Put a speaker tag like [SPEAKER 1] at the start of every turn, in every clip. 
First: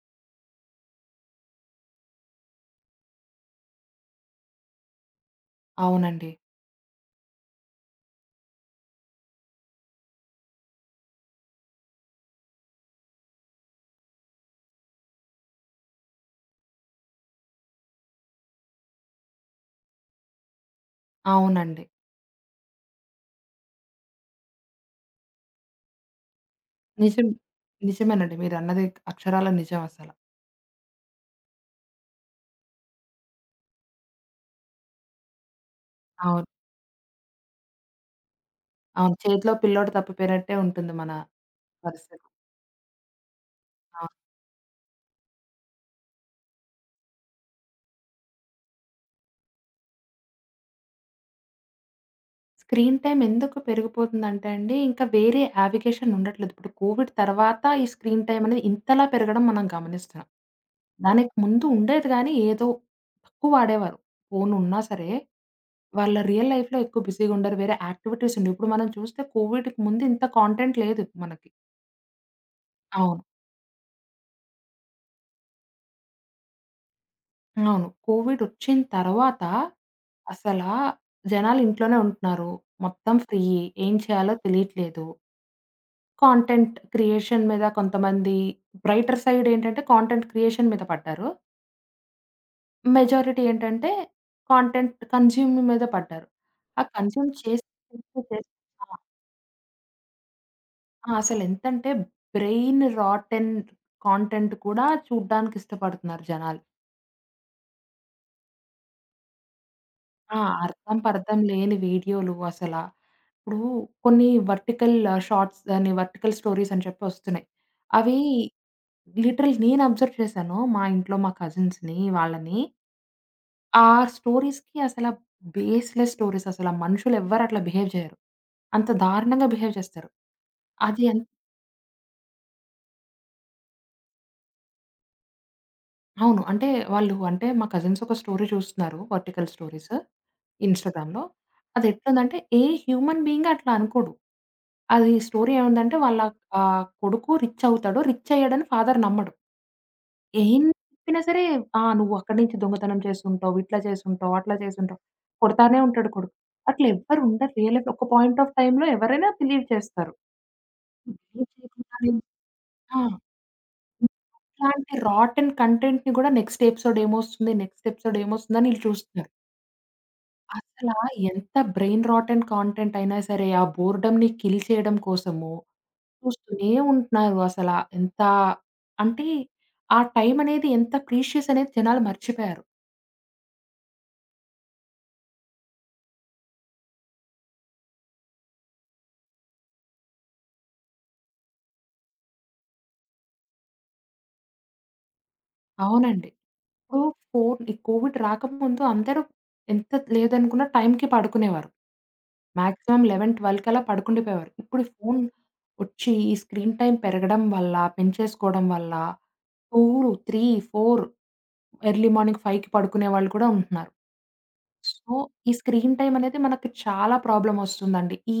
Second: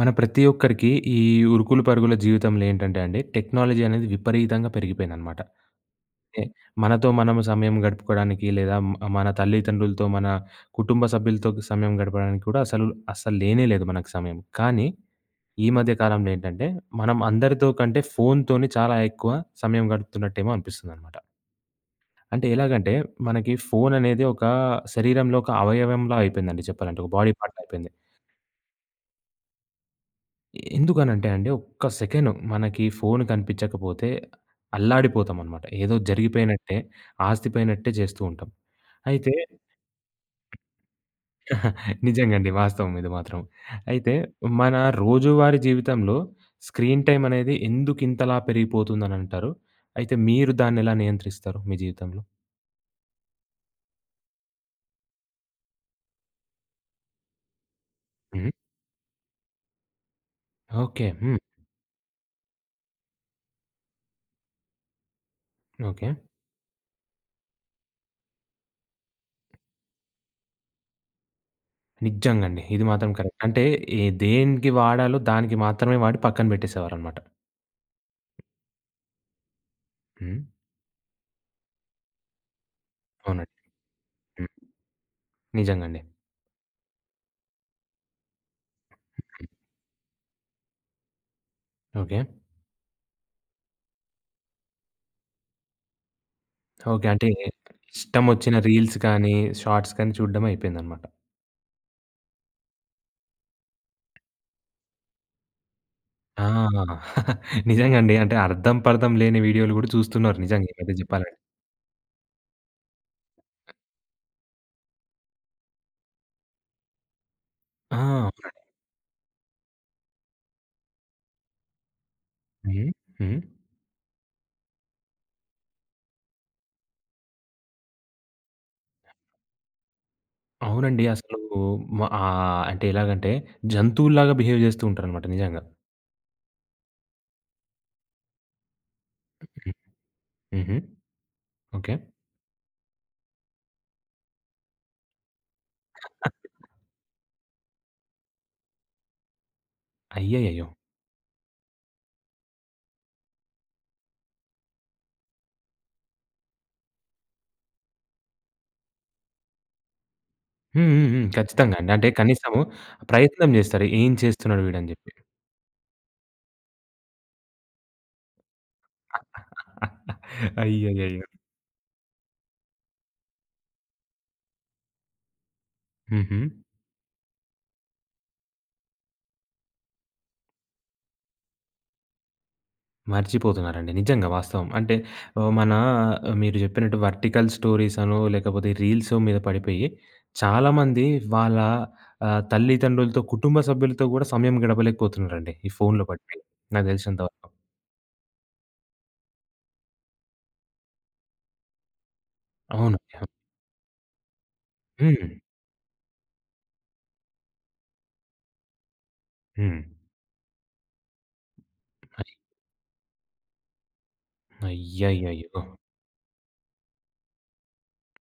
[SPEAKER 1] మన ప్రతి ఒక్కరికి ఈ ఉరుకులు పరుగుల జీవితంలో ఏంటంటే అండి, టెక్నాలజీ అనేది విపరీతంగా పెరిగిపోయిందనమాట.
[SPEAKER 2] అవునండి.
[SPEAKER 1] అంటే మనతో మనం సమయం గడుపుకోవడానికి లేదా మన తల్లిదండ్రులతో, మన కుటుంబ సభ్యులతో సమయం గడపడానికి కూడా అస్సలు లేనే లేదు మనకు సమయం. కానీ ఈ మధ్య కాలంలో ఏంటంటే మనం అందరితో కంటే ఫోన్‌తోని చాలా ఎక్కువ సమయం గడుపుతున్నట్టేమో అనిపిస్తుందనమాట.
[SPEAKER 2] అవునండి.
[SPEAKER 1] అంటే ఎలాగంటే మనకి ఫోన్ అనేది ఒక శరీరంలో ఒక అవయవంలా అయిపోయిందండి చెప్పాలంటే. ఒక
[SPEAKER 2] నిజం.
[SPEAKER 1] బాడీ పార్ట్ అయిపోయింది.
[SPEAKER 2] నిజమేనండి. మీరన్నది అక్షరాల నిజం అసల.
[SPEAKER 1] ఎందుకనంటే అండి, ఒక్క సెకను మనకి ఫోను కనిపించకపోతే అల్లాడిపోతామనమాట. ఏదో
[SPEAKER 2] అవును.
[SPEAKER 1] జరిగిపోయినట్టే, ఆస్తిపోయినట్టే చేస్తూ ఉంటాం.
[SPEAKER 2] అవును.
[SPEAKER 1] అయితే
[SPEAKER 2] చేతిలో పిల్లోడు తప్పిపోయినట్టే ఉంటుంది మన పరిస్థితి.
[SPEAKER 1] నిజంగండి. వాస్తవం ఇది మాత్రం. అయితే
[SPEAKER 2] అవును.
[SPEAKER 1] మన రోజువారీ జీవితంలో స్క్రీన్ టైమ్ అనేది ఎందుకింతలా పెరిగిపోతుందనంటారు? అయితే మీరు దాన్నెలా నియంత్రిస్తారు మీ జీవితంలో?
[SPEAKER 2] స్క్రీన్ టైమ్ ఎందుకు పెరిగిపోతుందంటే అండి, ఇంకా వేరే యావిగేషన్ ఉండట్లేదు. ఇప్పుడు కోవిడ్ తర్వాత ఈ స్క్రీన్ టైమ్
[SPEAKER 1] హ్మ్.
[SPEAKER 2] అనేది ఇంతలా పెరగడం మనం గమనిస్తున్నాం.
[SPEAKER 1] ఓకే.
[SPEAKER 2] దానికి
[SPEAKER 1] హ్మ్.
[SPEAKER 2] ముందు ఉండేది గానీ, ఏదో తక్కువ వాడేవారు. ఫోన్ ఉన్నా సరే,
[SPEAKER 1] ఓకే.
[SPEAKER 2] వాళ్ళ రియల్ లైఫ్‌లో ఎక్కువ బిజీగా ఉండరు. వేరే యాక్టివిటీస్ ఉండేవి. ఇప్పుడు మనం చూస్తే కోవిడ్‌కి ముందు ఇంత కాంటెంట్ లేదు మనకి.
[SPEAKER 1] నిజంగండి. ఇది మాత్రం
[SPEAKER 2] అవును.
[SPEAKER 1] కరెక్ట్. అంటే ఏ దేనికి వాడాలో దానికి మాత్రమే వాడి పక్కన పెట్టేసేవారనమాట.
[SPEAKER 2] అవును. కోవిడొచ్చిన తర్వాత
[SPEAKER 1] హ్మ్.
[SPEAKER 2] అసలా జనాలు ఇంట్లోనే ఉంటున్నారు. మొత్తం
[SPEAKER 1] అవునండి.
[SPEAKER 2] ఫ్రీయే. ఏం చేయాలో
[SPEAKER 1] హ్మ్.
[SPEAKER 2] తెలియట్లేదు.
[SPEAKER 1] నిజంగండి.
[SPEAKER 2] కాంటెంట్ క్రియేషన్ మీద కొంతమంది బ్రైటర్ సైడ్ ఏంటంటే కాంటెంట్ క్రియేషన్ మీద పడ్డారు.
[SPEAKER 1] ఓకే.
[SPEAKER 2] మెజారిటీ ఏంటంటే కాంటెంట్ కన్జ్యూమ్ మీద పడ్డారు. ఆ
[SPEAKER 1] ఓకే. అంటే
[SPEAKER 2] కన్జ్యూమ్ చేస్తూ చేస్తూ
[SPEAKER 1] ఇష్టమొచ్చిన
[SPEAKER 2] చేస్తూ ఆ!
[SPEAKER 1] రీల్స్ కానీ, షార్ట్స్ కానీ చూడడం అయిపోయిందనమాట.
[SPEAKER 2] ఆ! అసలెంతంటే బ్రెయిన్ రాటెన్ కాంటెంట్ కూడా చూడ్డానికిష్టపడుతున్నారు
[SPEAKER 1] ఆ!
[SPEAKER 2] జనాలు.
[SPEAKER 1] నిజంగా అండి. అంటే అర్థం పర్థం లేని వీడియోలు గూడా చూస్తున్నారు
[SPEAKER 2] ఆ!
[SPEAKER 1] నిజంగా ఈ మధ్య
[SPEAKER 2] అర్థం
[SPEAKER 1] జెప్పాలంటే.
[SPEAKER 2] పర్థం లేని వీడియోలు అసల. ఇప్పుడు కొన్ని వర్టికల్ షార్ట్స్ అని, వర్టికల్ స్టోరీస్ అని చెప్పి వస్తున్నాయి.
[SPEAKER 1] ఆ!
[SPEAKER 2] అవి
[SPEAKER 1] అవునండి.
[SPEAKER 2] లిటరల్ నేను అబ్జర్వ్ చేశాను. మా ఇంట్లో మా కజిన్స్‌ని వాళ్ళని.
[SPEAKER 1] హ్మ్. హ్మ్.
[SPEAKER 2] ఆ స్టోరీస్‌కి అసల బేస్‌లెస్ స్టోరీస్ అసల. మనుషులెవ్వరు అట్లా బిహేవ్ చేయరు. అంత దారుణంగా బిహేవ్ చేస్తారు. అది
[SPEAKER 1] అవునండి.
[SPEAKER 2] ఎన్
[SPEAKER 1] అసలు అంటే ఎలాగంటే జంతువుల్లాగా బిహేవ్ జేస్తూ ఉంటారనమాట నిజంగా.
[SPEAKER 2] అవును. అంటే వాళ్ళు అంటే మా కజిన్స్ ఒక స్టోరీ చూస్తున్నారు వర్టికల్
[SPEAKER 1] హ్మ్.
[SPEAKER 2] స్టోరీస్.
[SPEAKER 1] హుహు.
[SPEAKER 2] ఇన్‌స్టాగ్రామ్‌లో.
[SPEAKER 1] ఓకే.
[SPEAKER 2] అదెట్లుందంటే ఏ హ్యూమన్ బీయింగ్ అట్లా అనుకోడు. అది స్టోరీ ఏముందంటే వాళ్ళ కొడుకు రిచ్ అవుతాడు. రిచ్ అయ్యాడని ఫాదర్ నమ్మడు.
[SPEAKER 1] అయ్యయ్యయ్యో!
[SPEAKER 2] ఎన్ని చెప్పినా సరే ఆ! నువ్వు అక్కడి నుంచి దొంగతనం చేసుంటావు, ఇట్లా చేసుంటావు, అట్లా చేసుంటావు. కొడతానే ఉంటాడు కొడుకు. అట్లా ఎవ్వరు ఉండరు. రియల్ లైఫ్‌లో ఒక పాయింట్ ఆఫ్ టైమ్‌లో ఎవరైనా బిలీవ్ చేస్తారు.
[SPEAKER 1] హ్మ్. హ్మ్. హ్మ్.
[SPEAKER 2] బిలీవ్
[SPEAKER 1] ఖచ్చితంగా అండి. అంటే
[SPEAKER 2] చేయకుండానే
[SPEAKER 1] కనీసము
[SPEAKER 2] ఆ!
[SPEAKER 1] ప్రయత్నం జేస్తారు. ఏం చేస్తున్నాడు వీడని
[SPEAKER 2] ఇట్లాంటి
[SPEAKER 1] జెప్పి.
[SPEAKER 2] రాటెన్ కంటెంట్‌ని గూడా నెక్స్ట్ ఎపిసోడ్ ఏమొస్తుంది? నెక్స్ట్ ఎపిసోడ్ ఏమొస్తుందని ఈళ్ళు చూస్తున్నారు. అసలా
[SPEAKER 1] అయ్యయ్యయ్యో!
[SPEAKER 2] ఎంత బ్రెయిన్ రాటెన్ కాంటెంట్ అయినా సరే, ఆ బోర్డమ్‌ని కిల్ చేయడం కోసము
[SPEAKER 1] హుహు.
[SPEAKER 2] చూస్తూనే ఉంటున్నారు అసల. ఎంత అంటే, ఆ టైం అనేది ఎంత ప్రీషియస్ అనేది జనాలు మర్చిపోయారు.
[SPEAKER 1] మర్చిపోతున్నారండి. నిజంగా వాస్తవం. అంటే మన ఆ, మీరు చెప్పినట్టు వర్టికల్ స్టోరీస్ అనో, లేకపోతే రీల్సో మీద పడిపోయి చాలామంది వాళ్ళ తల్లిదండ్రులతో, కుటుంబ సభ్యులతో గూడా సమయం గడపలేకపోతున్నారండి. ఈ ఫోన్‌లో
[SPEAKER 2] అవునండి.
[SPEAKER 1] పడిపోయి. నాకు
[SPEAKER 2] ఇప్పుడు
[SPEAKER 1] తెలిసినంత వరకు.
[SPEAKER 2] ఫోన్ ఈ కోవిడ్ రాకముందు అందరూ ఎంత లేదనుకున్న టైంకి పడుకునేవారు.
[SPEAKER 1] అవును.
[SPEAKER 2] మాక్సిమం 11, 12 కల్లా పడుకుండిపోయేవారు. ఇప్పుడు ఈ ఫోన్
[SPEAKER 1] హ్మ్.
[SPEAKER 2] వచ్చి, ఈ స్క్రీన్ టైమ్ పెరగడం వల్ల, పెంచేసుకోవడం వల్ల
[SPEAKER 1] హ్మ్.
[SPEAKER 2] 2, 3, 4 ఎర్లీ
[SPEAKER 1] అయ్
[SPEAKER 2] మార్నింగ్ 5కి పడుకునే వాళ్ళు కూడా ఉంటున్నారు. సో, ఈ
[SPEAKER 1] అయ్యయ్యయ్యో!
[SPEAKER 2] స్క్రీన్ టైమ్ అనేది మనకి చాలా ప్రాబ్లమొస్తుందండి. ఈ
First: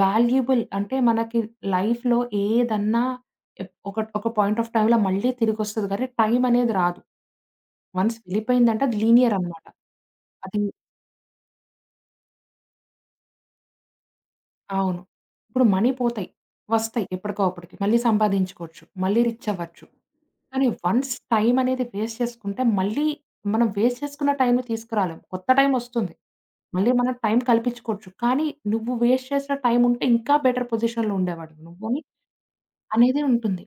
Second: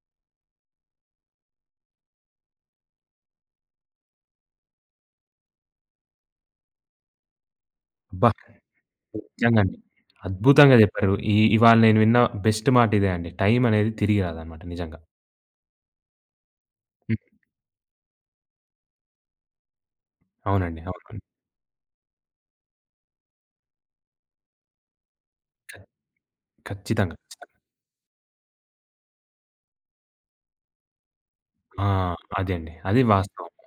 [SPEAKER 2] వాల్యుబుల్ అంటే మనకి లైఫ్‌లో ఏదన్నా ఒక పాయింట్ ఆఫ్ టైమ్‌లో మళ్ళీ తిరిగొస్తది గానీ, టైమ్ అనేది రాదు. వన్స్
[SPEAKER 1] అబ్బా!
[SPEAKER 2] వెళ్ళిపోయిందంటే అది లీనియర్
[SPEAKER 1] నిజంగా
[SPEAKER 2] అనమాట.
[SPEAKER 1] అండి.
[SPEAKER 2] అది
[SPEAKER 1] అద్భుతంగా చెప్పారు. ఈ ఇవాళ నేను విన్న బెస్ట్ మాట ఇదే అండి. టైం అనేది తిరిగి రాదనమాట నిజంగా.
[SPEAKER 2] అవును. ఇప్పుడు మనీ పోతాయి. వస్తాయి
[SPEAKER 1] హ్మ్.
[SPEAKER 2] ఎప్పటికో అప్పటికి. మళ్ళీ సంపాదించుకోవచ్చు. మళ్ళీ రిచ్ అవ్వచ్చు. కానీ
[SPEAKER 1] అవునండి.
[SPEAKER 2] వన్స్
[SPEAKER 1] అవును.
[SPEAKER 2] టైమ్ అనేది వేస్ట్ చేసుకుంటే మళ్ళీ మనం వేస్ట్ చేసుకున్న టైమ్‌ని తీసుకురాలేం. కొత్త టైమ్ వస్తుంది. మళ్ళీ మనం
[SPEAKER 1] ఖచ్చితంగా.
[SPEAKER 2] టైమ్
[SPEAKER 1] ఖచ్చితంగా.
[SPEAKER 2] కల్పించుకోవచ్చు. కానీ నువ్వు వేస్ట్ చేసిన టైమ్ ఉంటే ఇంకా బెటర్ పొజిషన్‌లో ఉండేవాడివి
[SPEAKER 1] ఆ!
[SPEAKER 2] నువ్వని
[SPEAKER 1] అదే అండి. అది
[SPEAKER 2] అనేది
[SPEAKER 1] వాస్తవం.
[SPEAKER 2] ఉంటుంది.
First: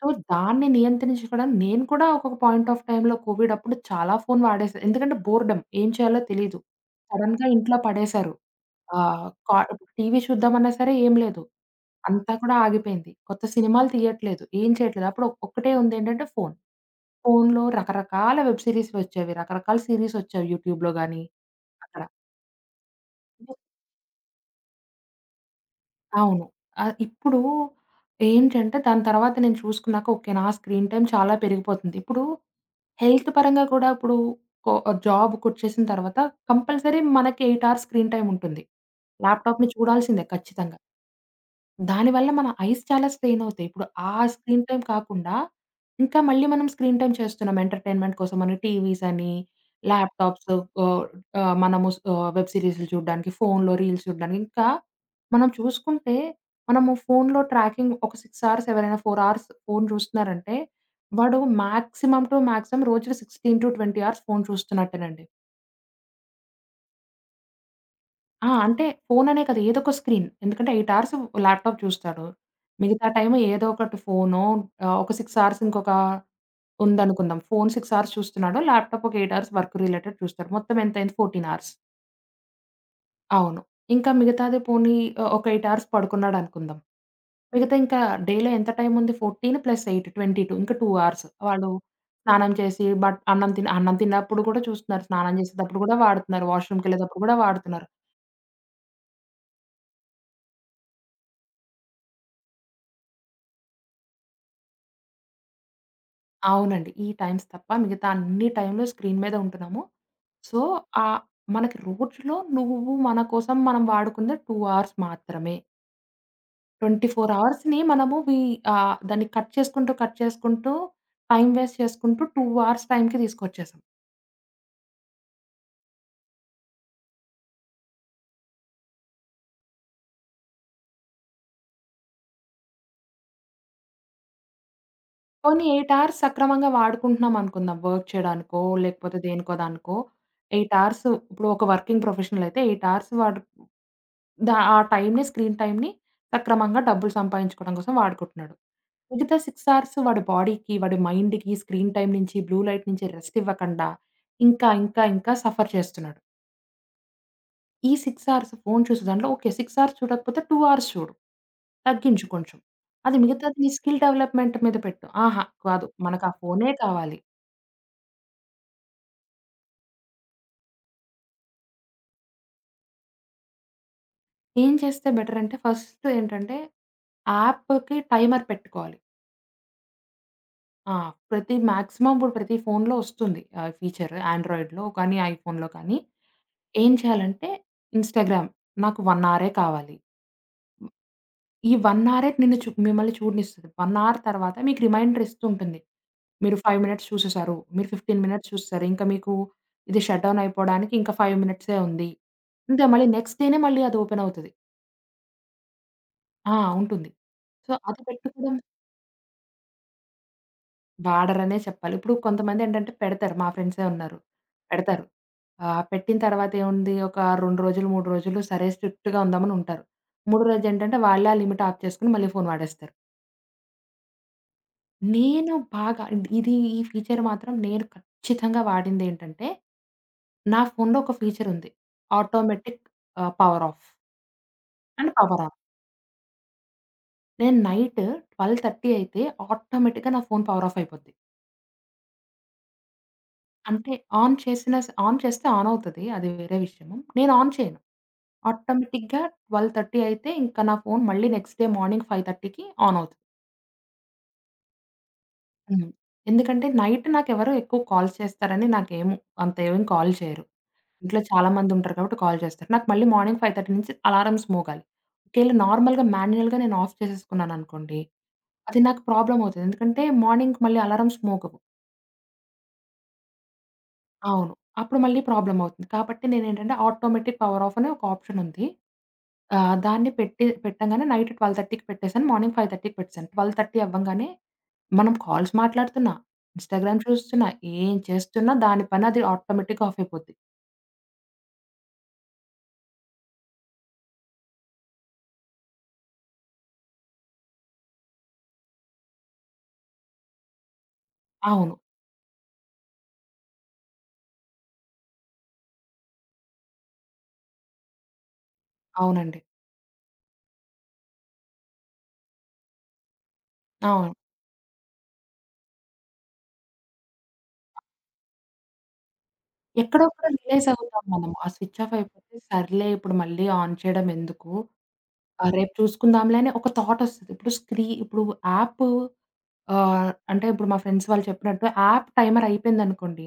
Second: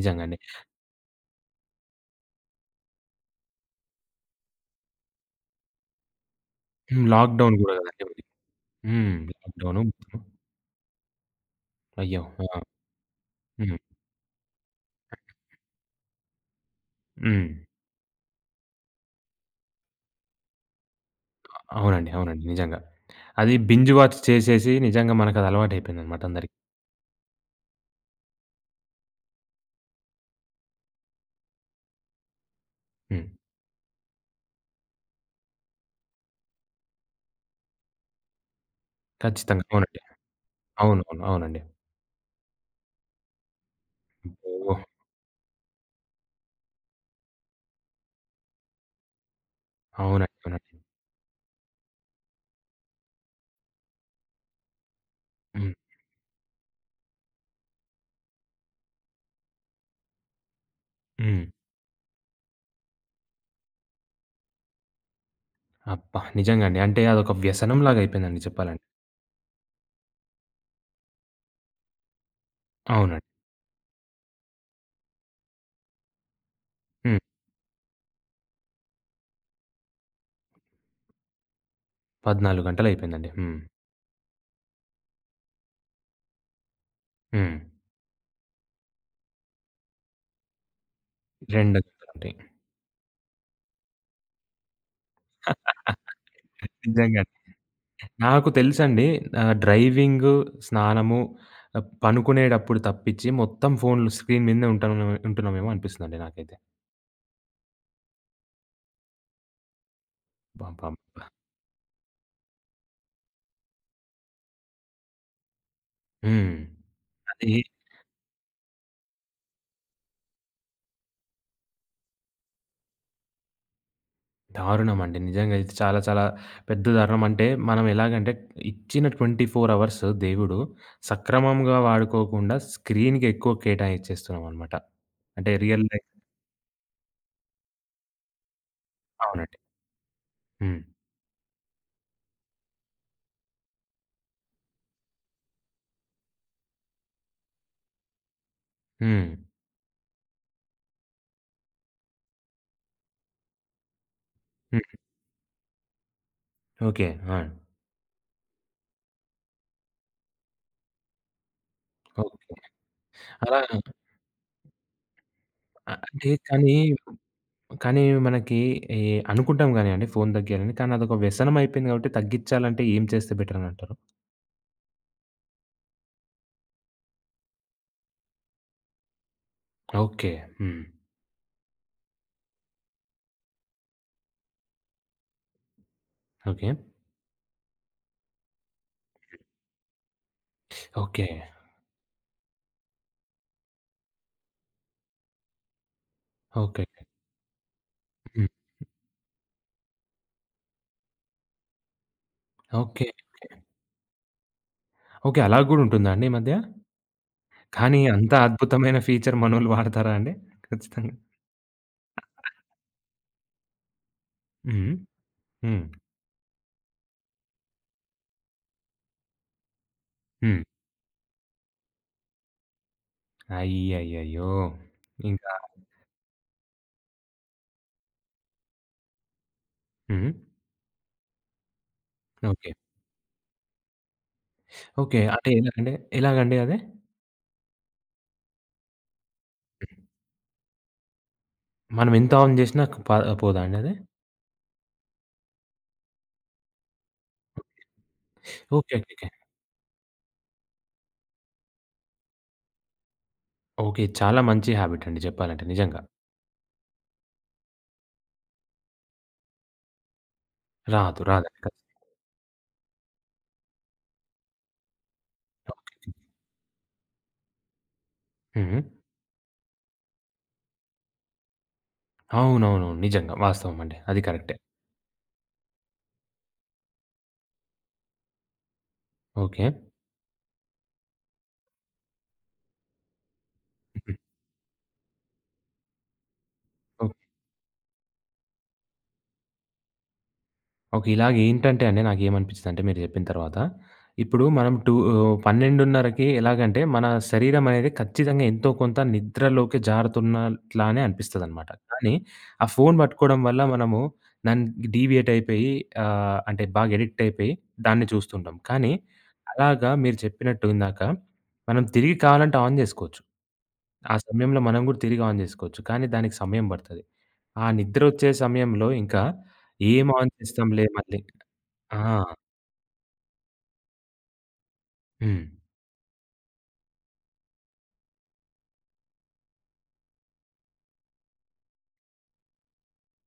[SPEAKER 2] సో,
[SPEAKER 1] అండి.
[SPEAKER 2] దాన్ని నియంత్రించుకోవడం నేను కూడా ఒకొక పాయింట్ ఆఫ్ టైమ్‌లో కోవిడ్ అప్పుడు చాలా ఫోను వాడేసా. ఎందుకంటే బోర్‌డమ్ ఏం చేయాలో తెలీదు.
[SPEAKER 1] హ్మ్.
[SPEAKER 2] సడెన్‌గా
[SPEAKER 1] లాక్‌డౌన్ గూడా
[SPEAKER 2] ఇంట్లో
[SPEAKER 1] గదండీ మరి.
[SPEAKER 2] పడేశారు.
[SPEAKER 1] హ్మ్.
[SPEAKER 2] ఆహ్, కా
[SPEAKER 1] లాక్‌డౌను.
[SPEAKER 2] ఇప్పుడు టీవీ చూద్దామన్నా సరే ఏం లేదు.
[SPEAKER 1] అయ్యో!
[SPEAKER 2] అంతా కూడా
[SPEAKER 1] ఆ!
[SPEAKER 2] ఆగిపోయింది. కొత్త
[SPEAKER 1] హ్మ్.
[SPEAKER 2] సినిమాలు తీయట్లేదు. ఏం చేయట్లేదు. అప్పుడు ఒక్కటే ఉందేంటంటే ఫోను.
[SPEAKER 1] హ్మ్.
[SPEAKER 2] ఫోనులో రకరకాల వెబ్ సీరీస్‌లొచ్చేవి. రకరకాల సీరీసొచ్చేవి యూట్యూబ్‌లో గాని అక్కడ.
[SPEAKER 1] అవునండి. అవునండి. నిజంగా. అది బింజ్ వాచ్ చేసేసి నిజంగా మనకది అలవాటయిపోయిందనమాట
[SPEAKER 2] అవును.
[SPEAKER 1] అందరికి.
[SPEAKER 2] ఇప్పుడు ఏంటంటే దాని తర్వాత నేను చూసుకున్నాక ఓకే. నా స్క్రీన్ టైమ్ చాలా పెరిగిపోతుంది. ఇప్పుడు
[SPEAKER 1] హ్మ్.
[SPEAKER 2] హెల్త్ పరంగా కూడా ఇప్పుడు కొ జాబ్‌కొచ్చేసిన తర్వాత కంపల్సరీ మనకి 8 అవర్స్ స్క్రీన్ టైమ్ ఉంటుంది.
[SPEAKER 1] ఖచ్చితంగా.
[SPEAKER 2] ల్యాప్‌టాప్‌ని
[SPEAKER 1] అవునండి.
[SPEAKER 2] చూడాల్సిందే ఖచ్చితంగా.
[SPEAKER 1] అవునవును. అవునండి.
[SPEAKER 2] దానివల్ల మన ఐస్ చాలా స్ట్రెయిన్ అవుతాయి. ఇప్పుడు ఆ స్క్రీన్
[SPEAKER 1] అబ్బో!
[SPEAKER 2] టైమ్ కాకుండా, ఇంకా మళ్ళీ మనం స్క్రీన్ టైమ్ చేస్తున్నాం ఎంటర్‌టైన్‌మెంట్ కోసమని టీవీస్ అని,
[SPEAKER 1] అవునండి.
[SPEAKER 2] ల్యాప్‌టాప్స్ ఆహ్,
[SPEAKER 1] అవునండి.
[SPEAKER 2] ఆహ్, మనము వెబ్ సీరీస్‌లు చూడడానికి, ఫోన్‌లో రీల్స్ చూడడానికి, ఇంకా మనం
[SPEAKER 1] హ్మ్.
[SPEAKER 2] చూసుకుంటే మనము ఫోన్‌లో ట్రాకింగ్ ఒక 6 అవర్స్ ఎవరైనా 4 అవర్స్ ఫోన్ చూస్తున్నారంటే, వాడు
[SPEAKER 1] హ్మ్.
[SPEAKER 2] మాక్సిమమ్ టు మాక్సిమమ్ రోజుకి 16-20 అవర్స్ ఫోన్ చూస్తున్నట్టేనండి.
[SPEAKER 1] అబ్బా! నిజంగా అండి. అంటే అదొక వ్యసనంలాగా అయిపోయిందండి
[SPEAKER 2] ఆ!
[SPEAKER 1] చెప్పాలంటే.
[SPEAKER 2] అంటే ఫోననే కాదు ఏదో ఒక స్క్రీన్. ఎందుకంటే 8 అవర్స్ ల్యాప్‌టాప్ చూస్తాడు. మిగతా
[SPEAKER 1] అవునండి.
[SPEAKER 2] టైమ్ ఏదో ఒకటి ఫోనో ఒక 6 అవర్స్ ఇంకొక
[SPEAKER 1] హ్మ్.
[SPEAKER 2] ఉందనుకుందాం. ఫోన్ 6 అవర్స్ చూస్తున్నాడు. ల్యాప్‌టాప్ ఒక 8 అవర్స్ వర్క్ రిలేటెడ్ చూస్తాడు. మొత్తం ఎంతయింది 14 అవర్స్.
[SPEAKER 1] 14 గంటలయిపోయిందండి. హ్మ్.
[SPEAKER 2] అవును. ఇంకా మిగతాది పోనీ ఒక 8 అవర్స్ పడుకున్నాడనుకుందాం.
[SPEAKER 1] హ్మ్.
[SPEAKER 2] మిగతా ఇంకా డేలో ఎంత టైం ఉంది 14 + 8 22 ఇంకా 2 అవర్స్. వాడు
[SPEAKER 1] 2 గంటలండి.
[SPEAKER 2] స్నానం చేసి బట్ అన్నం తిని అన్నం తిన్నప్పుడు కూడా చూస్తున్నారు. స్నానం చేసేటప్పుడు కూడా వాడుతున్నారు.
[SPEAKER 1] నిజంగా.
[SPEAKER 2] వాష్‌రూమ్‌కెళ్ళేటప్పుడు కూడా వాడుతున్నారు.
[SPEAKER 1] నాకు తెలుసండి. ఆహ్, డ్రైవింగు, స్నానము, పనుకునేటప్పుడు తప్పించి మొత్తం ఫోన్‌లు స్క్రీన్ మీదనే ఉంటున్నామేమో అనిపిస్తుందండి నాకైతే.
[SPEAKER 2] అవునండి. ఈ టైమ్స్ తప్ప మిగతా అన్ని టైమ్‌లో స్క్రీన్ మీద ఉంటున్నాము. సో,
[SPEAKER 1] అబ్బబ్బా!
[SPEAKER 2] ఆహ్, మనకి రోజులో నువ్వు మన కోసం మనం వాడుకుంది 2 అవర్స్ మాత్రమే.
[SPEAKER 1] హ్మ్.
[SPEAKER 2] 24
[SPEAKER 1] అది
[SPEAKER 2] అవర్స్‌ని మనము దాన్ని కట్ చేసుకుంటూ, కట్ చేసుకుంటూ, టైమ్ వేస్ట్ చేసుకుంటూ 2 అవర్స్ టైమ్‌కి తీసుకొచ్చేసాం.
[SPEAKER 1] దారుణమండి. నిజంగా ఇది చాలా చాలా పెద్ద దారుణం. అంటే మనం ఎలాగంటే ఇచ్చిన 24 అవర్స్ దేవుడు సక్రమంగా వాడుకోకుండా స్క్రీన్‌కి ఎక్కువ కేటాయించేస్తున్నామనమాట. అంటే
[SPEAKER 2] పోనీ
[SPEAKER 1] రియల్
[SPEAKER 2] 8
[SPEAKER 1] లైఫ్.
[SPEAKER 2] అవర్స్ సక్రమంగా వాడుకుంటున్నాం అనుకుందాం. వర్క్ చేయడానికో, లేకపోతే దేనికో
[SPEAKER 1] అవునండి.
[SPEAKER 2] దానికో 8
[SPEAKER 1] హ్మ్.
[SPEAKER 2] అవర్స్ ఇప్పుడు ఒక వర్కింగ్ ప్రొఫెషనల్ అయితే 8 అవర్స్ వాడు ద ఆ టైమ్‌ని స్క్రీన్ టైమ్‌ని సక్రమంగా డబ్బులు సంపాదించుకోవడం కోసం వాడుకుంటున్నాడు.
[SPEAKER 1] హ్మ్.
[SPEAKER 2] మిగతా 6 అవర్స్ వాడి బాడీకి, వాడి మైండ్‌కి స్క్రీన్ టైమ్ నుంచి, బ్లూ లైట్ నుంచి రెస్ట్ ఇవ్వకుండా ఇంకా
[SPEAKER 1] హ్మ్.
[SPEAKER 2] ఇంకా ఇంకా సఫర్ చేస్తున్నాడు.
[SPEAKER 1] ఓకే. ఆ!
[SPEAKER 2] ఈ 6 అవర్స్ ఫోను చూసే దాంట్లో ఓకే. 6 అవర్స్ చూడకపోతే 2 అవర్స్ చూడు. తగ్గించు
[SPEAKER 1] ఓకే.
[SPEAKER 2] కొంచెం. అది మిగతాది
[SPEAKER 1] అలా
[SPEAKER 2] నీ స్కిల్ డెవలప్‌మెంట్ మీద పెట్టు. ఆహా! కాదు. మనకు
[SPEAKER 1] అంటే
[SPEAKER 2] ఆ ఫోనే
[SPEAKER 1] కానీ
[SPEAKER 2] కావాలి.
[SPEAKER 1] కానీ మనకి ఈ అనుకుంటాం గానియండి ఫోను దగ్గేయాలని. కానీ అదొక వ్యసనం అయిపోయింది కాబట్టి తగ్గిచ్చాలంటే ఏం చేస్తే బెటర్ అనంటారు?
[SPEAKER 2] ఏం చేస్తే బెటర్ అంటే ఫస్ట్ ఏంటంటే యాప్‌కి టైమర్ పెట్టుకోవాలి.
[SPEAKER 1] ఓకే. హ్మ్.
[SPEAKER 2] ఆ! ప్రతి మాక్సిమం ఇప్పుడు ప్రతి ఫోనులో వస్తుంది. ఆ ఫీచర్ ఆండ్రాయిడ్‌లో కానీ, ఐఫోన్‌లో కానీ.
[SPEAKER 1] ఓకే.
[SPEAKER 2] ఏం చేయాలంటే ఇన్‌స్టాగ్రామ్ నాకు 1 అవరే కావాలి.
[SPEAKER 1] ఓకే.
[SPEAKER 2] ఈ 1 అవరే నిన్ను చు మిమ్మల్ని చూడనిస్తది. 1 అవర్ తర్వాత మీకు రిమైండర్ ఇస్తూ ఉంటుంది. మీరు 5
[SPEAKER 1] ఓకే.
[SPEAKER 2] మినిట్స్ చూసేసారు. మీరు 15
[SPEAKER 1] హ్మ్.
[SPEAKER 2] మినిట్స్ చూసేసారు. ఇంకా మీకు ఇది షట్ డౌన్ అయిపోవడానికి ఇంకా 5 మినిట్సే ఉంది. అంతే
[SPEAKER 1] ఓకే.
[SPEAKER 2] మళ్ళీ నెక్స్ట్ డేనే మళ్ళీ అది ఓపెన్ అవుతది.
[SPEAKER 1] ఓకే. అలా గూడా ఉంటుందా అండి ఈ మధ్య?
[SPEAKER 2] ఆ! ఉంటుంది. సో,
[SPEAKER 1] కానీ
[SPEAKER 2] అది
[SPEAKER 1] అంత
[SPEAKER 2] పెట్టుకోవడం
[SPEAKER 1] అద్భుతమైన ఫీచర్ మనోళ్ళు వాడతారా అండి? ఖచ్చితంగా.
[SPEAKER 2] వాడరనే చెప్పాలి. ఇప్పుడు కొంతమందేంటంటే పెడతారు. మా ఫ్రెండ్సే ఉన్నారు.
[SPEAKER 1] హ్మ్.
[SPEAKER 2] పెడతారు.
[SPEAKER 1] హ్మ్.
[SPEAKER 2] పెట్టిన తర్వాత ఏముంది ఒక 2 రోజులు, 3 రోజులు సరే స్ట్రిక్ట్‌గా ఉందామని ఉంటారు. మూడో
[SPEAKER 1] హ్మ్.
[SPEAKER 2] రోజేంటంటే వాళ్ళే ఆ లిమిట్ ఆఫ్ చేసుకొని మళ్ళీ ఫోను వాడేస్తారు.
[SPEAKER 1] అయ్యయ్యయ్యో!
[SPEAKER 2] నేను
[SPEAKER 1] ఇంకా
[SPEAKER 2] బాగా ఇది ఈ ఫీచర్ మాత్రం నేను ఖచ్చితంగా వాడిందేంటంటే
[SPEAKER 1] హ్మ్.
[SPEAKER 2] నా ఫోన్‌లో ఒక ఫీచర్ ఉంది.
[SPEAKER 1] Okay.
[SPEAKER 2] Automatic power off and
[SPEAKER 1] okay.
[SPEAKER 2] Power
[SPEAKER 1] అంటే
[SPEAKER 2] ఆన్.
[SPEAKER 1] ఎలాగండి? ఎలాగండి అది?
[SPEAKER 2] నేను నైట్ 12:30 అయితే ఆటోమేటిక్‌గా నా ఫోన్ పవర్ ఆఫ్ అయిపోద్ది.
[SPEAKER 1] మనం ఎంత ఆన్ జేసినా క ప పోదా అండి అది?
[SPEAKER 2] అంటే ఆన్ చేసిన స్ ఆన్ చేస్తే ఆన్ అవుతది. అది వేరే విషయము. నేను ఆన్ చేయను.
[SPEAKER 1] ఓకే. ఓకే.
[SPEAKER 2] ఆటోమేటిక్‌గా
[SPEAKER 1] ఓకే.
[SPEAKER 2] 12:30 అయితే ఇంకా నా ఫోన్ మళ్ళీ నెక్స్ట్ డే మార్నింగ్ 5:30కి ఆన్ అవుతుంది.
[SPEAKER 1] ఓకే. చాలా మంచి హాబిట్ అండి చెప్పాలంటే
[SPEAKER 2] హ్మ్.
[SPEAKER 1] నిజంగా.
[SPEAKER 2] ఎందుకంటే నైట్ నాకెవరు ఎక్కువ కాల్స్ చేస్తారని నాకేమి అంత ఏమి కాల్ చేయరు. ఇంట్లో
[SPEAKER 1] రాదు.
[SPEAKER 2] చాలా
[SPEAKER 1] రాదండి.
[SPEAKER 2] మందుంటారు కాబట్టి కాల్ చేస్తారు. నాకు మళ్ళీ మార్నింగ్ 5:30 నుంచి అలారమ్స్ మోగాలి. ఒకేళ నార్మల్‌గా మాన్యుయల్‌గా నేను ఆఫ్ చేసేసుకున్నాననుకోండి,
[SPEAKER 1] హ్మ్.
[SPEAKER 2] అది నాకు ప్రాబ్లమ్ అవుతది. ఎందుకంటే మార్నింగ్ మళ్ళీ అలారమ్స్ మోగవు.
[SPEAKER 1] అవునవునవును. నిజంగా. వాస్తవం అండి. అది
[SPEAKER 2] అవును.
[SPEAKER 1] కరెక్టే.
[SPEAKER 2] అప్పుడు మళ్ళీ ప్రాబ్లమ్ అవుతుంది. కాబట్టి నేనేంటంటే ఆటోమేటిక్ పవర్ ఆఫ్ అనే ఒక ఆప్షన్ ఉంది.
[SPEAKER 1] ఓకే.
[SPEAKER 2] దాన్ని పెట్టి పెట్టంగానే నైట్ 12:30కి పెట్టేసాను. మార్నింగ్ 5:30కి పెట్టేసాను. 12:30
[SPEAKER 1] హుహు.
[SPEAKER 2] అవ్వంగానే మనం కాల్స్ మాట్లాడుతున్నా, ఇన్‌స్టాగ్రామ్
[SPEAKER 1] ఓహ్!
[SPEAKER 2] చూస్తున్నా, ఏం చేస్తున్నా దాని పని అది ఆటోమేటిక్‌గా ఆఫ్ అయిపోద్ది.
[SPEAKER 1] ఓకే. ఇలాగ ఏంటంటే అండి నాకేమనిపించిందంటే మీరు చెప్పిన తర్వాత, ఇప్పుడు మనం 12:30కి ఎలాగంటే మన శరీరం అనేది ఖచ్చితంగా ఎంతో కొంత నిద్రలోకి జారుతున్నట్లానే అనిపిస్తదనమాట.
[SPEAKER 2] అవును.
[SPEAKER 1] కానీ ఆ ఫోను పట్టుకోవడం వల్ల మనము దానికి డీవియేట్ అయిపోయి అంటే బాగా అడిక్ట్ అయిపోయి దాన్ని చూస్తుంటాం. కానీ
[SPEAKER 2] అవునండి.
[SPEAKER 1] అలాగా మీరు చెప్పినట్టు ఇందాక మనం తిరిగి కావాలంటే ఆన్ చేసుకోవచ్చు. ఆ
[SPEAKER 2] అవును.
[SPEAKER 1] సమయంలో మనం గూడా తిరిగి ఆన్ జేసుకోవచ్చు. కానీ దానికి సమయం బడతది. ఆ నిద్రొచ్చే సమయంలో ఇంకా
[SPEAKER 2] ఎక్కడో
[SPEAKER 1] ఏం
[SPEAKER 2] అక్కడ
[SPEAKER 1] ఆన్
[SPEAKER 2] రిలైజ్
[SPEAKER 1] చేస్తాంలే
[SPEAKER 2] అవుతాం
[SPEAKER 1] మళ్ళీ.
[SPEAKER 2] మనం. ఆ స్విచ్ ఆఫ్
[SPEAKER 1] ఆ!
[SPEAKER 2] అయిపోతే సర్లే ఇప్పుడు మళ్ళీ ఆన్ చేయడం ఎందుకు?
[SPEAKER 1] హ్మ్.
[SPEAKER 2] ఆ! రేపు చూసుకుందాంలే అని ఒక థాటొస్తది. ఇప్పుడు యాప్ అంటే ఇప్పుడు మా ఫ్రెండ్స్ వాళ్ళు చెప్పినట్టు యాప్ టైమర్ అయిపోయిందనుకోండి.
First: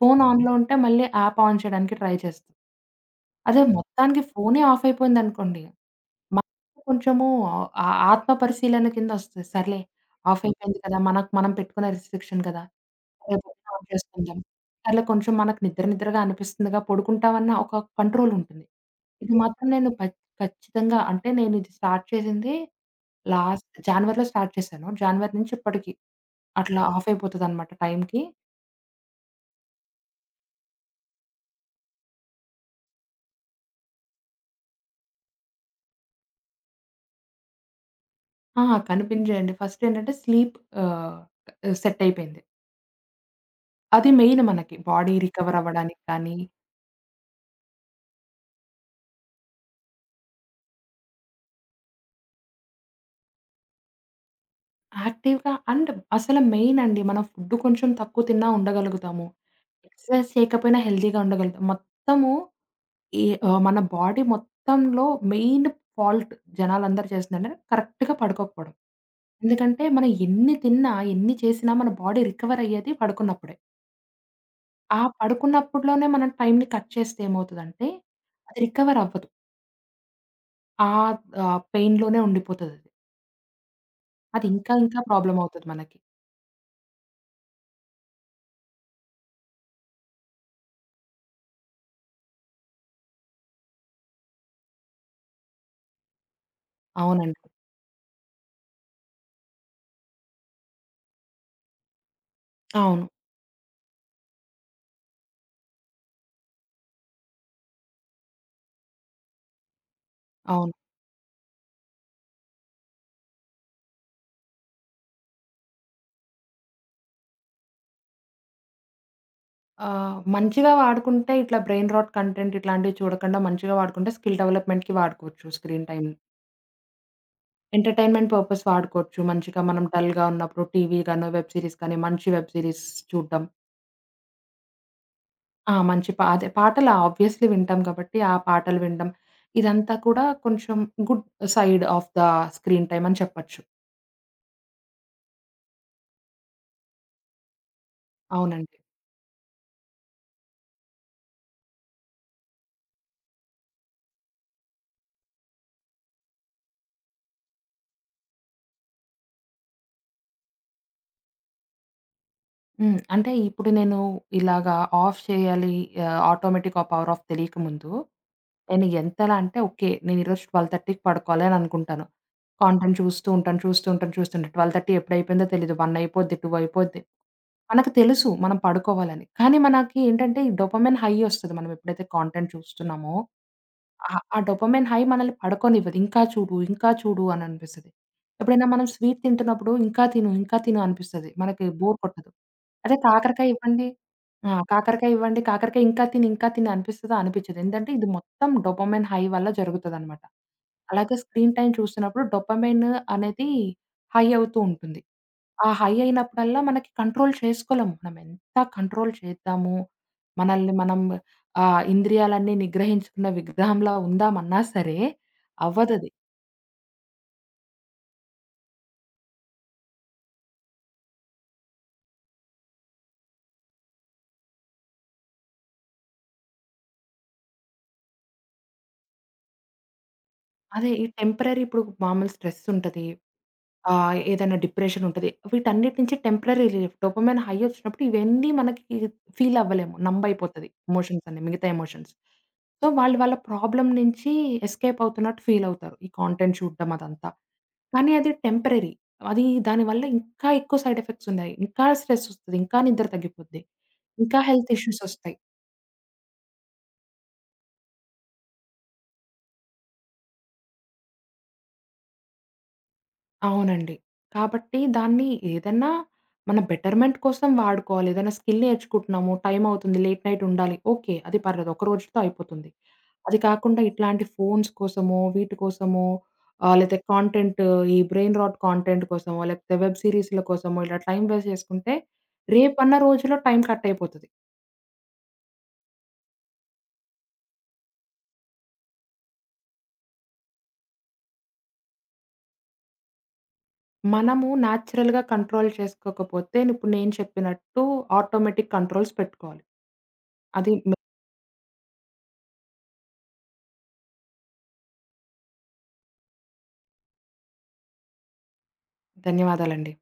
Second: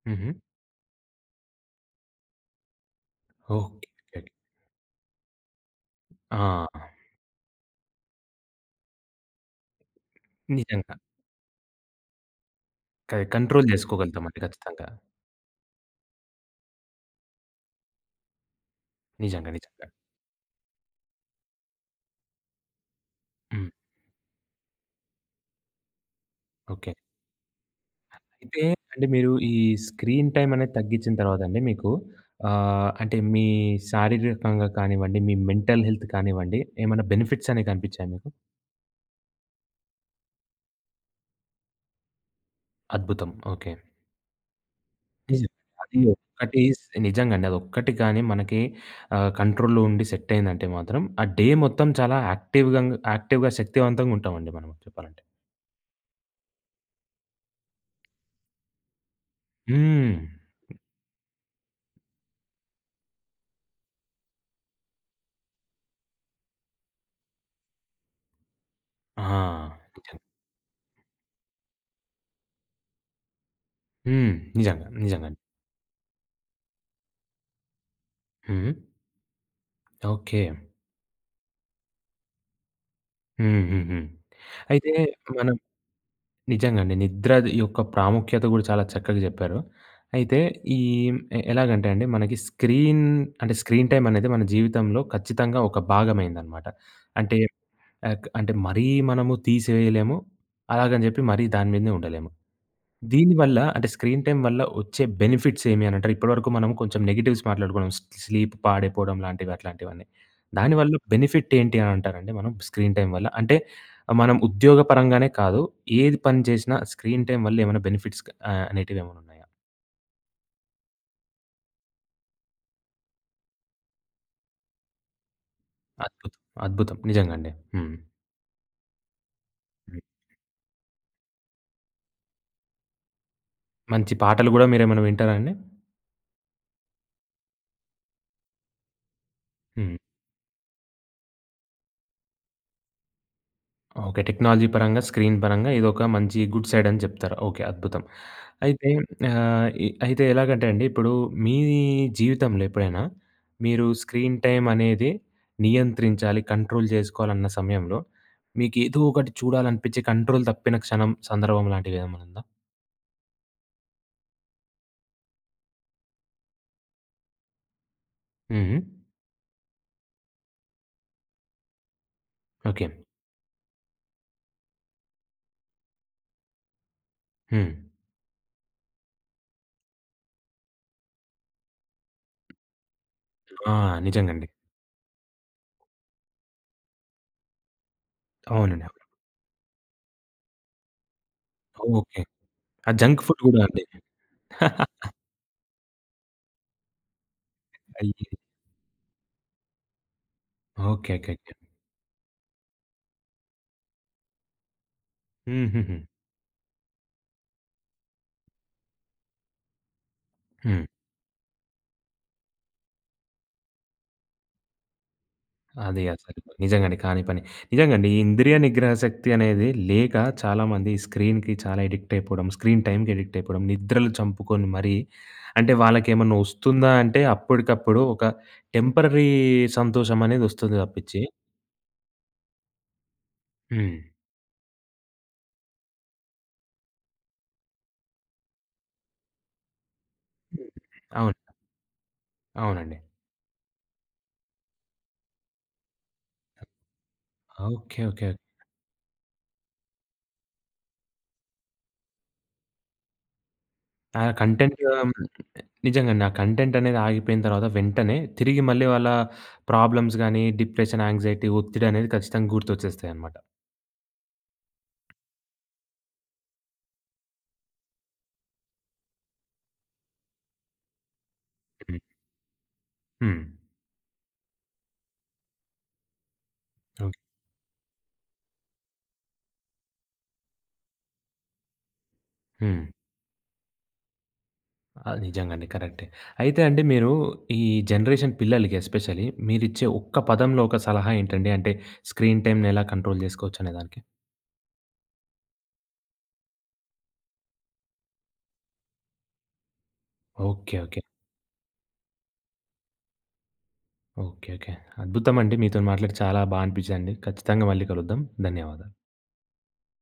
[SPEAKER 2] ఫోన్
[SPEAKER 1] హుహు.
[SPEAKER 2] ఆన్‌లో ఉంటే మళ్ళీ యాప్ ఆన్ చేయడానికి ట్రై చేస్తాం. అదే
[SPEAKER 1] ఓకే. ఓకే.
[SPEAKER 2] మొత్తానికి ఫోనే ఆఫ్ అయిపోయిందనుకోండి.
[SPEAKER 1] ఆ!
[SPEAKER 2] మనకు కొంచెము ఆ ఆ ఆత్మ పరిశీలన కిందొస్తది. సర్లే ఆఫ్ అయిపోయింది
[SPEAKER 1] నిజంగా.
[SPEAKER 2] కదా! మనకు మనం పెట్టుకున్న రిస్ట్రిక్షన్ కదా!
[SPEAKER 1] కంట్రోల్
[SPEAKER 2] రేపొద్దున ఆన్ చేసుకుందాం.
[SPEAKER 1] జేసుకోగలుగుతామండి ఖచ్చితంగా.
[SPEAKER 2] అట్లా కొంచెం మనకు నిద్ర నిద్రగా అనిపిస్తుందిగా పడుకుంటామన్న ఒక కంట్రోల్ ఉంటుంది. ఇది
[SPEAKER 1] నిజంగా.
[SPEAKER 2] మాత్రం
[SPEAKER 1] నిజంగా.
[SPEAKER 2] నేను ఖచ్చితంగా అంటే నేనిది స్టార్ట్ చేసింది
[SPEAKER 1] హ్మ్.
[SPEAKER 2] లాస్ట్ జాన్వరిలో స్టార్ట్ చేశాను. జాన్వరి నుంచి ఇప్పటికి అట్లా
[SPEAKER 1] ఓకే.
[SPEAKER 2] ఆఫ్ అయిపోతదనమాట టైంకి.
[SPEAKER 1] అయితే అంటే మీరు ఈ స్క్రీన్ టైమ్ అనేది తగ్గించిన తర్వాతండి మీకు అంటే మీ శారీరకంగా కానివ్వండి, మీ మెంటల్ హెల్త్ కానివ్వండి, ఏమైనా బెనిఫిట్స్ అనేవి కనిపించాయా మీకు?
[SPEAKER 2] ఆ! కనిపించేయండి. ఫస్ట్ ఏంటంటే స్లీప్ ఆహ్, సెట్ అయిపోయింది.
[SPEAKER 1] అద్భుతం. ఓకే.
[SPEAKER 2] అది మెయిన్ మనకి బాడీ
[SPEAKER 1] నిజం.
[SPEAKER 2] రికవర్
[SPEAKER 1] అది
[SPEAKER 2] అవ్వడానికి కానీ,
[SPEAKER 1] ఒక్కటి నిజంగండి. అదొక్కటి కానీ మనకి కంట్రోల్‌లో ఉండి సెట్ అయిందంటే మాత్రం, ఆ డే మొత్తం చాలా యాక్టివ్‌గా యాక్టివ్‌గా శక్తివంతంగా ఉంటామండి మనం చెప్పాలంటే.
[SPEAKER 2] యాక్టివ్‌గా అండ్ అసలు మెయిన్ అండి మనం ఫుడ్ కొంచెం తక్కువ తిన్నా ఉండగలుగుతాము.
[SPEAKER 1] హ్మ్.
[SPEAKER 2] ఎక్సర్సైజ్ చేయకపోయినా హెల్తీగా ఉండగలుగుతాం. మొత్తము ఈ మన బాడీ మొత్తంలో మెయిన్ ఫాల్ట్ జనాలందరూ చేస్తుందంటే కరెక్ట్‌గా పడుకోకపోవడం.
[SPEAKER 1] ఆ!
[SPEAKER 2] ఎందుకంటే మనం
[SPEAKER 1] నిజంగా.
[SPEAKER 2] ఎన్ని తిన్నా, ఎన్ని చేసినా మన బాడీ రికవర్ అయ్యేది పడుకున్నప్పుడే.
[SPEAKER 1] హ్మ్. నిజంగా.
[SPEAKER 2] ఆ
[SPEAKER 1] నిజంగండి.
[SPEAKER 2] పడుకున్నప్పుడులోనే మనం టైమ్‌ని కట్ చేస్తే ఏమవుతదంటే అది
[SPEAKER 1] హ్మ్.
[SPEAKER 2] రికవర్ అవ్వదు.
[SPEAKER 1] ఓకే.
[SPEAKER 2] ఆహ్, ఆహ్, పెయిన్‌లోనే ఉండిపోతదది. అది
[SPEAKER 1] హ్మ్. హ్మ్. హ్మ్.
[SPEAKER 2] అది ఇంకా
[SPEAKER 1] అయితే
[SPEAKER 2] ఇంకా ప్రాబ్లమ్
[SPEAKER 1] మనం
[SPEAKER 2] అవుతది మనకి.
[SPEAKER 1] నిజంగండి. నిద్ర యొక్క ప్రాముఖ్యత గూడా చాలా చక్కగా జెప్పారు. అయితే ఈ ఎలాగంటే అండి మనకి స్క్రీన్, అంటే స్క్రీన్ టైమ్ అనేది మన జీవితంలో ఖచ్చితంగా ఒక భాగమైందనమాట. అంటే
[SPEAKER 2] అవునండి.
[SPEAKER 1] అంటే మరీ మనము తీసేయలేము. అలాగని జెప్పి మరీ దాని మీదనే ఉండలేము.
[SPEAKER 2] అవును.
[SPEAKER 1] దీనివల్ల అంటే స్క్రీన్ టైమ్ వల్ల వచ్చే బెనిఫిట్స్ ఏమి అనంటారు? ఇప్పటివరకు మనం కొంచెం నెగెటివ్స్ మాట్లాడుకున్నాం. స్లీప్ పాడైపోవడం లాంటివి అట్లాంటివన్నీ.
[SPEAKER 2] అవును.
[SPEAKER 1] దానివల్ల బెనిఫిట్ ఏంటి అని అంటారండి మనం స్క్రీన్ టైమ్ వల్ల? అంటే మనం ఉద్యోగ పరంగానే కాదు. ఏది పని చేసినా స్క్రీన్ టైమ్ వల్ల ఏమైనా బెనిఫిట్స్ అనేటివి ఏమైనా ఉన్నాయా?
[SPEAKER 2] మంచిగా వాడుకుంటే ఇట్లా బ్రెయిన్ రాట్ కంటెంట్ ఇట్లాంటివి చూడకుండా మంచిగా వాడుకుంటే స్కిల్ డెవలప్‌మెంట్‌కి వాడుకోవచ్చు స్క్రీన్ టైమ్.
[SPEAKER 1] అద్భుతం. అద్భుతం. నిజంగా అండి. హ్మ్.
[SPEAKER 2] ఎంటర్‌టైన్‌మెంట్ పర్పస్ వాడుకోవచ్చు. మంచిగా మనం
[SPEAKER 1] హ్మ్.
[SPEAKER 2] డల్‌గా ఉన్నప్పుడు టీవీ గానో, వెబ్ సీరీస్ కానీ, మంచి వెబ్ సీరీస్ చూడడం.
[SPEAKER 1] మంచి పాటలు గూడా మీరేమైనా వింటారా అండి?
[SPEAKER 2] ఆ! మంచి పా అదే పాటలు ఆబ్వియస్‌లీ వింటాం కాబట్టి, ఆ పాటలు వినడం.
[SPEAKER 1] హ్మ్.
[SPEAKER 2] ఇదంతా కూడా కొంచెం good side of the screen time అని చెప్పొచ్చు.
[SPEAKER 1] ఓకే. టెక్నాలజీ పరంగా, స్క్రీన్ పరంగా ఇదొక మంచి గుడ్ సైడ్ అని చెప్తారు. ఓకే. అద్భుతం.
[SPEAKER 2] అవునండి.
[SPEAKER 1] అయితే ఆహ్, ఇ అయితే ఎలాగంటే అండి, ఇప్పుడు మీ జీవితంలో ఎప్పుడైనా మీరు స్క్రీన్ టైమ్ అనేది నియంత్రించాలి, కంట్రోల్ జేసుకోవాలన్న సమయంలో మీకేదో ఒకటి చూడాలనిపించి కంట్రోల్ తప్పిన క్షణం, సందర్భం లాంటివేమన్నా ఉందా?
[SPEAKER 2] హ్మ్. అంటే ఇప్పుడు నేను ఇలాగా ఆఫ్ చేయాలి ఆటోమేటిక్ పవర్ ఆఫ్ తెలియకముందు,
[SPEAKER 1] హుహు.
[SPEAKER 2] నేను ఎంతలా అంటే ఓకే. నేను ఈరోజు 12:30కి పడుకోవాలి అని అనుకుంటాను.
[SPEAKER 1] ఓకే.
[SPEAKER 2] కాంటెంట్ చూస్తూ ఉంటాను, చూస్తూ ఉంటాను, చూస్తూ ఉంటాను. 12:30 ఎప్పుడైపోయిందో తెలీదు. 1 అయిపోద్ది, 2 అయిపోద్ది.
[SPEAKER 1] హ్మ్.
[SPEAKER 2] మనకు తెలుసు మనం పడుకోవాలని. కానీ మనకి ఏంటంటే ఈ డోపమైన్ హై ఒస్తది. మనం ఎప్పుడైతే కాంటెంట్ చూస్తున్నామో,
[SPEAKER 1] ఆ!
[SPEAKER 2] ఆ
[SPEAKER 1] నిజంగండి.
[SPEAKER 2] డోపమైన్ హై మనల్ని పడుకోనివ్వదు. ఇంకా చూడు, ఇంకా చూడు అని అనిపిస్తది. ఎప్పుడైనా మనం
[SPEAKER 1] అవునండి.
[SPEAKER 2] స్వీట్ తింటున్నప్పుడు ఇంకా తిను, ఇంకా తిను అనిపిస్తది. మనకి బోర్
[SPEAKER 1] ఓకే.
[SPEAKER 2] కొట్టదు.
[SPEAKER 1] ఆ
[SPEAKER 2] అదే
[SPEAKER 1] జంక్ ఫుడ్
[SPEAKER 2] కాకరకాయ
[SPEAKER 1] గూడా అండి.
[SPEAKER 2] ఇవ్వండి ఆ! కాకరకాయ ఇవ్వండి, కాకరకాయ ఇంకా తిను, ఇంకా తిను అనిపిస్తదా? అనిపించదు. ఏందంటే ఇది
[SPEAKER 1] అయ్యో!
[SPEAKER 2] మొత్తం డోపమైన్ హై వల్ల జరుగుతదనమాట.
[SPEAKER 1] ఓకే.
[SPEAKER 2] అలాగే
[SPEAKER 1] ఓకే. ఓకే.
[SPEAKER 2] స్క్రీన్ టైమ్ చూస్తున్నప్పుడు డోపమైన్ అనేది హై అవుతూ ఉంటుంది. ఆ హై
[SPEAKER 1] హుహుహు.
[SPEAKER 2] అయినప్పుడల్లా మనకి కంట్రోల్ చేసుకోలేము. మనమెంత కంట్రోల్ చేద్దాము, మనల్ని
[SPEAKER 1] హ్మ్.
[SPEAKER 2] మనం ఇంద్రియాలన్నీ నిగ్రహించుకున్న విగ్రహంలా ఉందామన్నా సరే
[SPEAKER 1] అది
[SPEAKER 2] అవ్వదది.
[SPEAKER 1] అసలు. నిజంగానే కాని పని. నిజంగండి. ఈ ఇంద్రియ నిగ్రహ శక్తి అనేది లేక చాలామంది స్క్రీన్‌కి చాలా అడిక్ట్ అయిపోవడం, స్క్రీన్ టైమ్‌కి అడిక్ట్ అయిపోవడం, నిద్రలు చంపుకొని మరీ అంటే వాళ్ళకేమన్నా వస్తుందా అంటే అప్పటికప్పుడు ఒక టెంపరరీ సంతోషం అనేది వస్తుంది
[SPEAKER 2] అదే ఈ
[SPEAKER 1] తప్పించి
[SPEAKER 2] టెంపరరీ ఇప్పుడు మామూలు స్ట్రెస్ ఉంటది.
[SPEAKER 1] హ్మ్.
[SPEAKER 2] ఏదైనా డిప్రెషన్ ఉంటది. వీటన్నిటి నుంచి టెంపరరీ రిలీఫ్ డోపమైన్ హై వచ్చినప్పుడు ఇవన్నీ మనకి ఫీల్ అవ్వలేము. నంబ్ అయిపోతది ఎమోషన్స్
[SPEAKER 1] అవును.
[SPEAKER 2] అన్నీ మిగతా ఎమోషన్స్. సో,
[SPEAKER 1] అవునండి.
[SPEAKER 2] వాళ్ళు వాళ్ళ ప్రాబ్లమ్ నుంచి ఎస్కేప్ అవుతున్నట్టు ఫీల్ అవుతారు. ఈ కాంటెంట్ చూడడం అదంతా.
[SPEAKER 1] ఓకే.
[SPEAKER 2] కానీ
[SPEAKER 1] ఓకే.
[SPEAKER 2] అది టెంపరరీ. అది దానివల్ల ఇంకా ఎక్కువ సైడ్ ఎఫెక్ట్స్ ఉన్నాయి. ఇంకా స్ట్రెస్ ఒస్తది. ఇంకా నిద్ర తగ్గిపోద్ది.
[SPEAKER 1] ఆ
[SPEAKER 2] ఇంకా హెల్త్
[SPEAKER 1] కంటెంట్
[SPEAKER 2] ఇష్యూస్ ఒస్తాయి.
[SPEAKER 1] నిజంగండి. ఆ కంటెంట్ అనేది ఆగిపోయిన తర్వాత వెంటనే తిరిగి మళ్ళీ వాళ్ళ ప్రాబ్లమ్స్ గాని, డిప్రెషన్, యాంక్సైటీ, ఒత్తిడి అనేది ఖచ్చితంగా గుర్తొచ్చేస్తాయన్నమాట.
[SPEAKER 2] అవునండి. కాబట్టి దాన్ని ఏదన్నా మన బెటర్‌మెంట్ కోసం వాడుకోవాలి. ఏదైనా స్కిల్ నేర్చుకుంటున్నాము. టైం అవుతుంది. లేట్ నైట్ ఉండాలి. ఓకే. అది పర్లేదు. ఒక
[SPEAKER 1] హ్మ్.
[SPEAKER 2] రోజుతో అయిపోతుంది. అది
[SPEAKER 1] హ్మ్.
[SPEAKER 2] కాకుండా ఇట్లాంటి ఫోన్స్ కోసమో, వీటి కోసమో కాంటెంట్ ఈ బ్రెయిన్ రాట్ కాంటెంట్ కోసమో, లేకపోతే వెబ్ సీరీస్‌ల కోసమో ఇలా టైం వేస్ట్ చేసుకుంటే
[SPEAKER 1] హ్మ్.
[SPEAKER 2] రేపన్న రోజులో టైం కట్ అయిపోతది.
[SPEAKER 1] ఆ! నిజంగండి. కరెక్టే. అయితే అండి మీరు ఈ జనరేషన్ పిల్లలకి ఎస్పెషల్లీ మీరిచ్చే ఒక్క పదంలో ఒక సలహా ఏంటండి? అంటే స్క్రీన్ టైమ్‌ని ఎలా కంట్రోల్ జేసుకోవచ్చనే దానికి?
[SPEAKER 2] మనము నేచురల్‌గా కంట్రోల్ చేసుకోకపోతే ఇప్పుడు నేను చెప్పినట్టు ఆటోమేటిక్ కంట్రోల్స్ పెట్టుకోవాలి. అది
[SPEAKER 1] ఓకే.
[SPEAKER 2] మే
[SPEAKER 1] ఓకే. ఓకే. ఓకే. అద్భుతమండి. మీతోని మాట్లాడి చాలా అనిపించిందండి. ఖచ్చితంగా మళ్ళీ కలుద్దాం. ధన్యవాదాలు.
[SPEAKER 2] ధన్యవాదాలండి.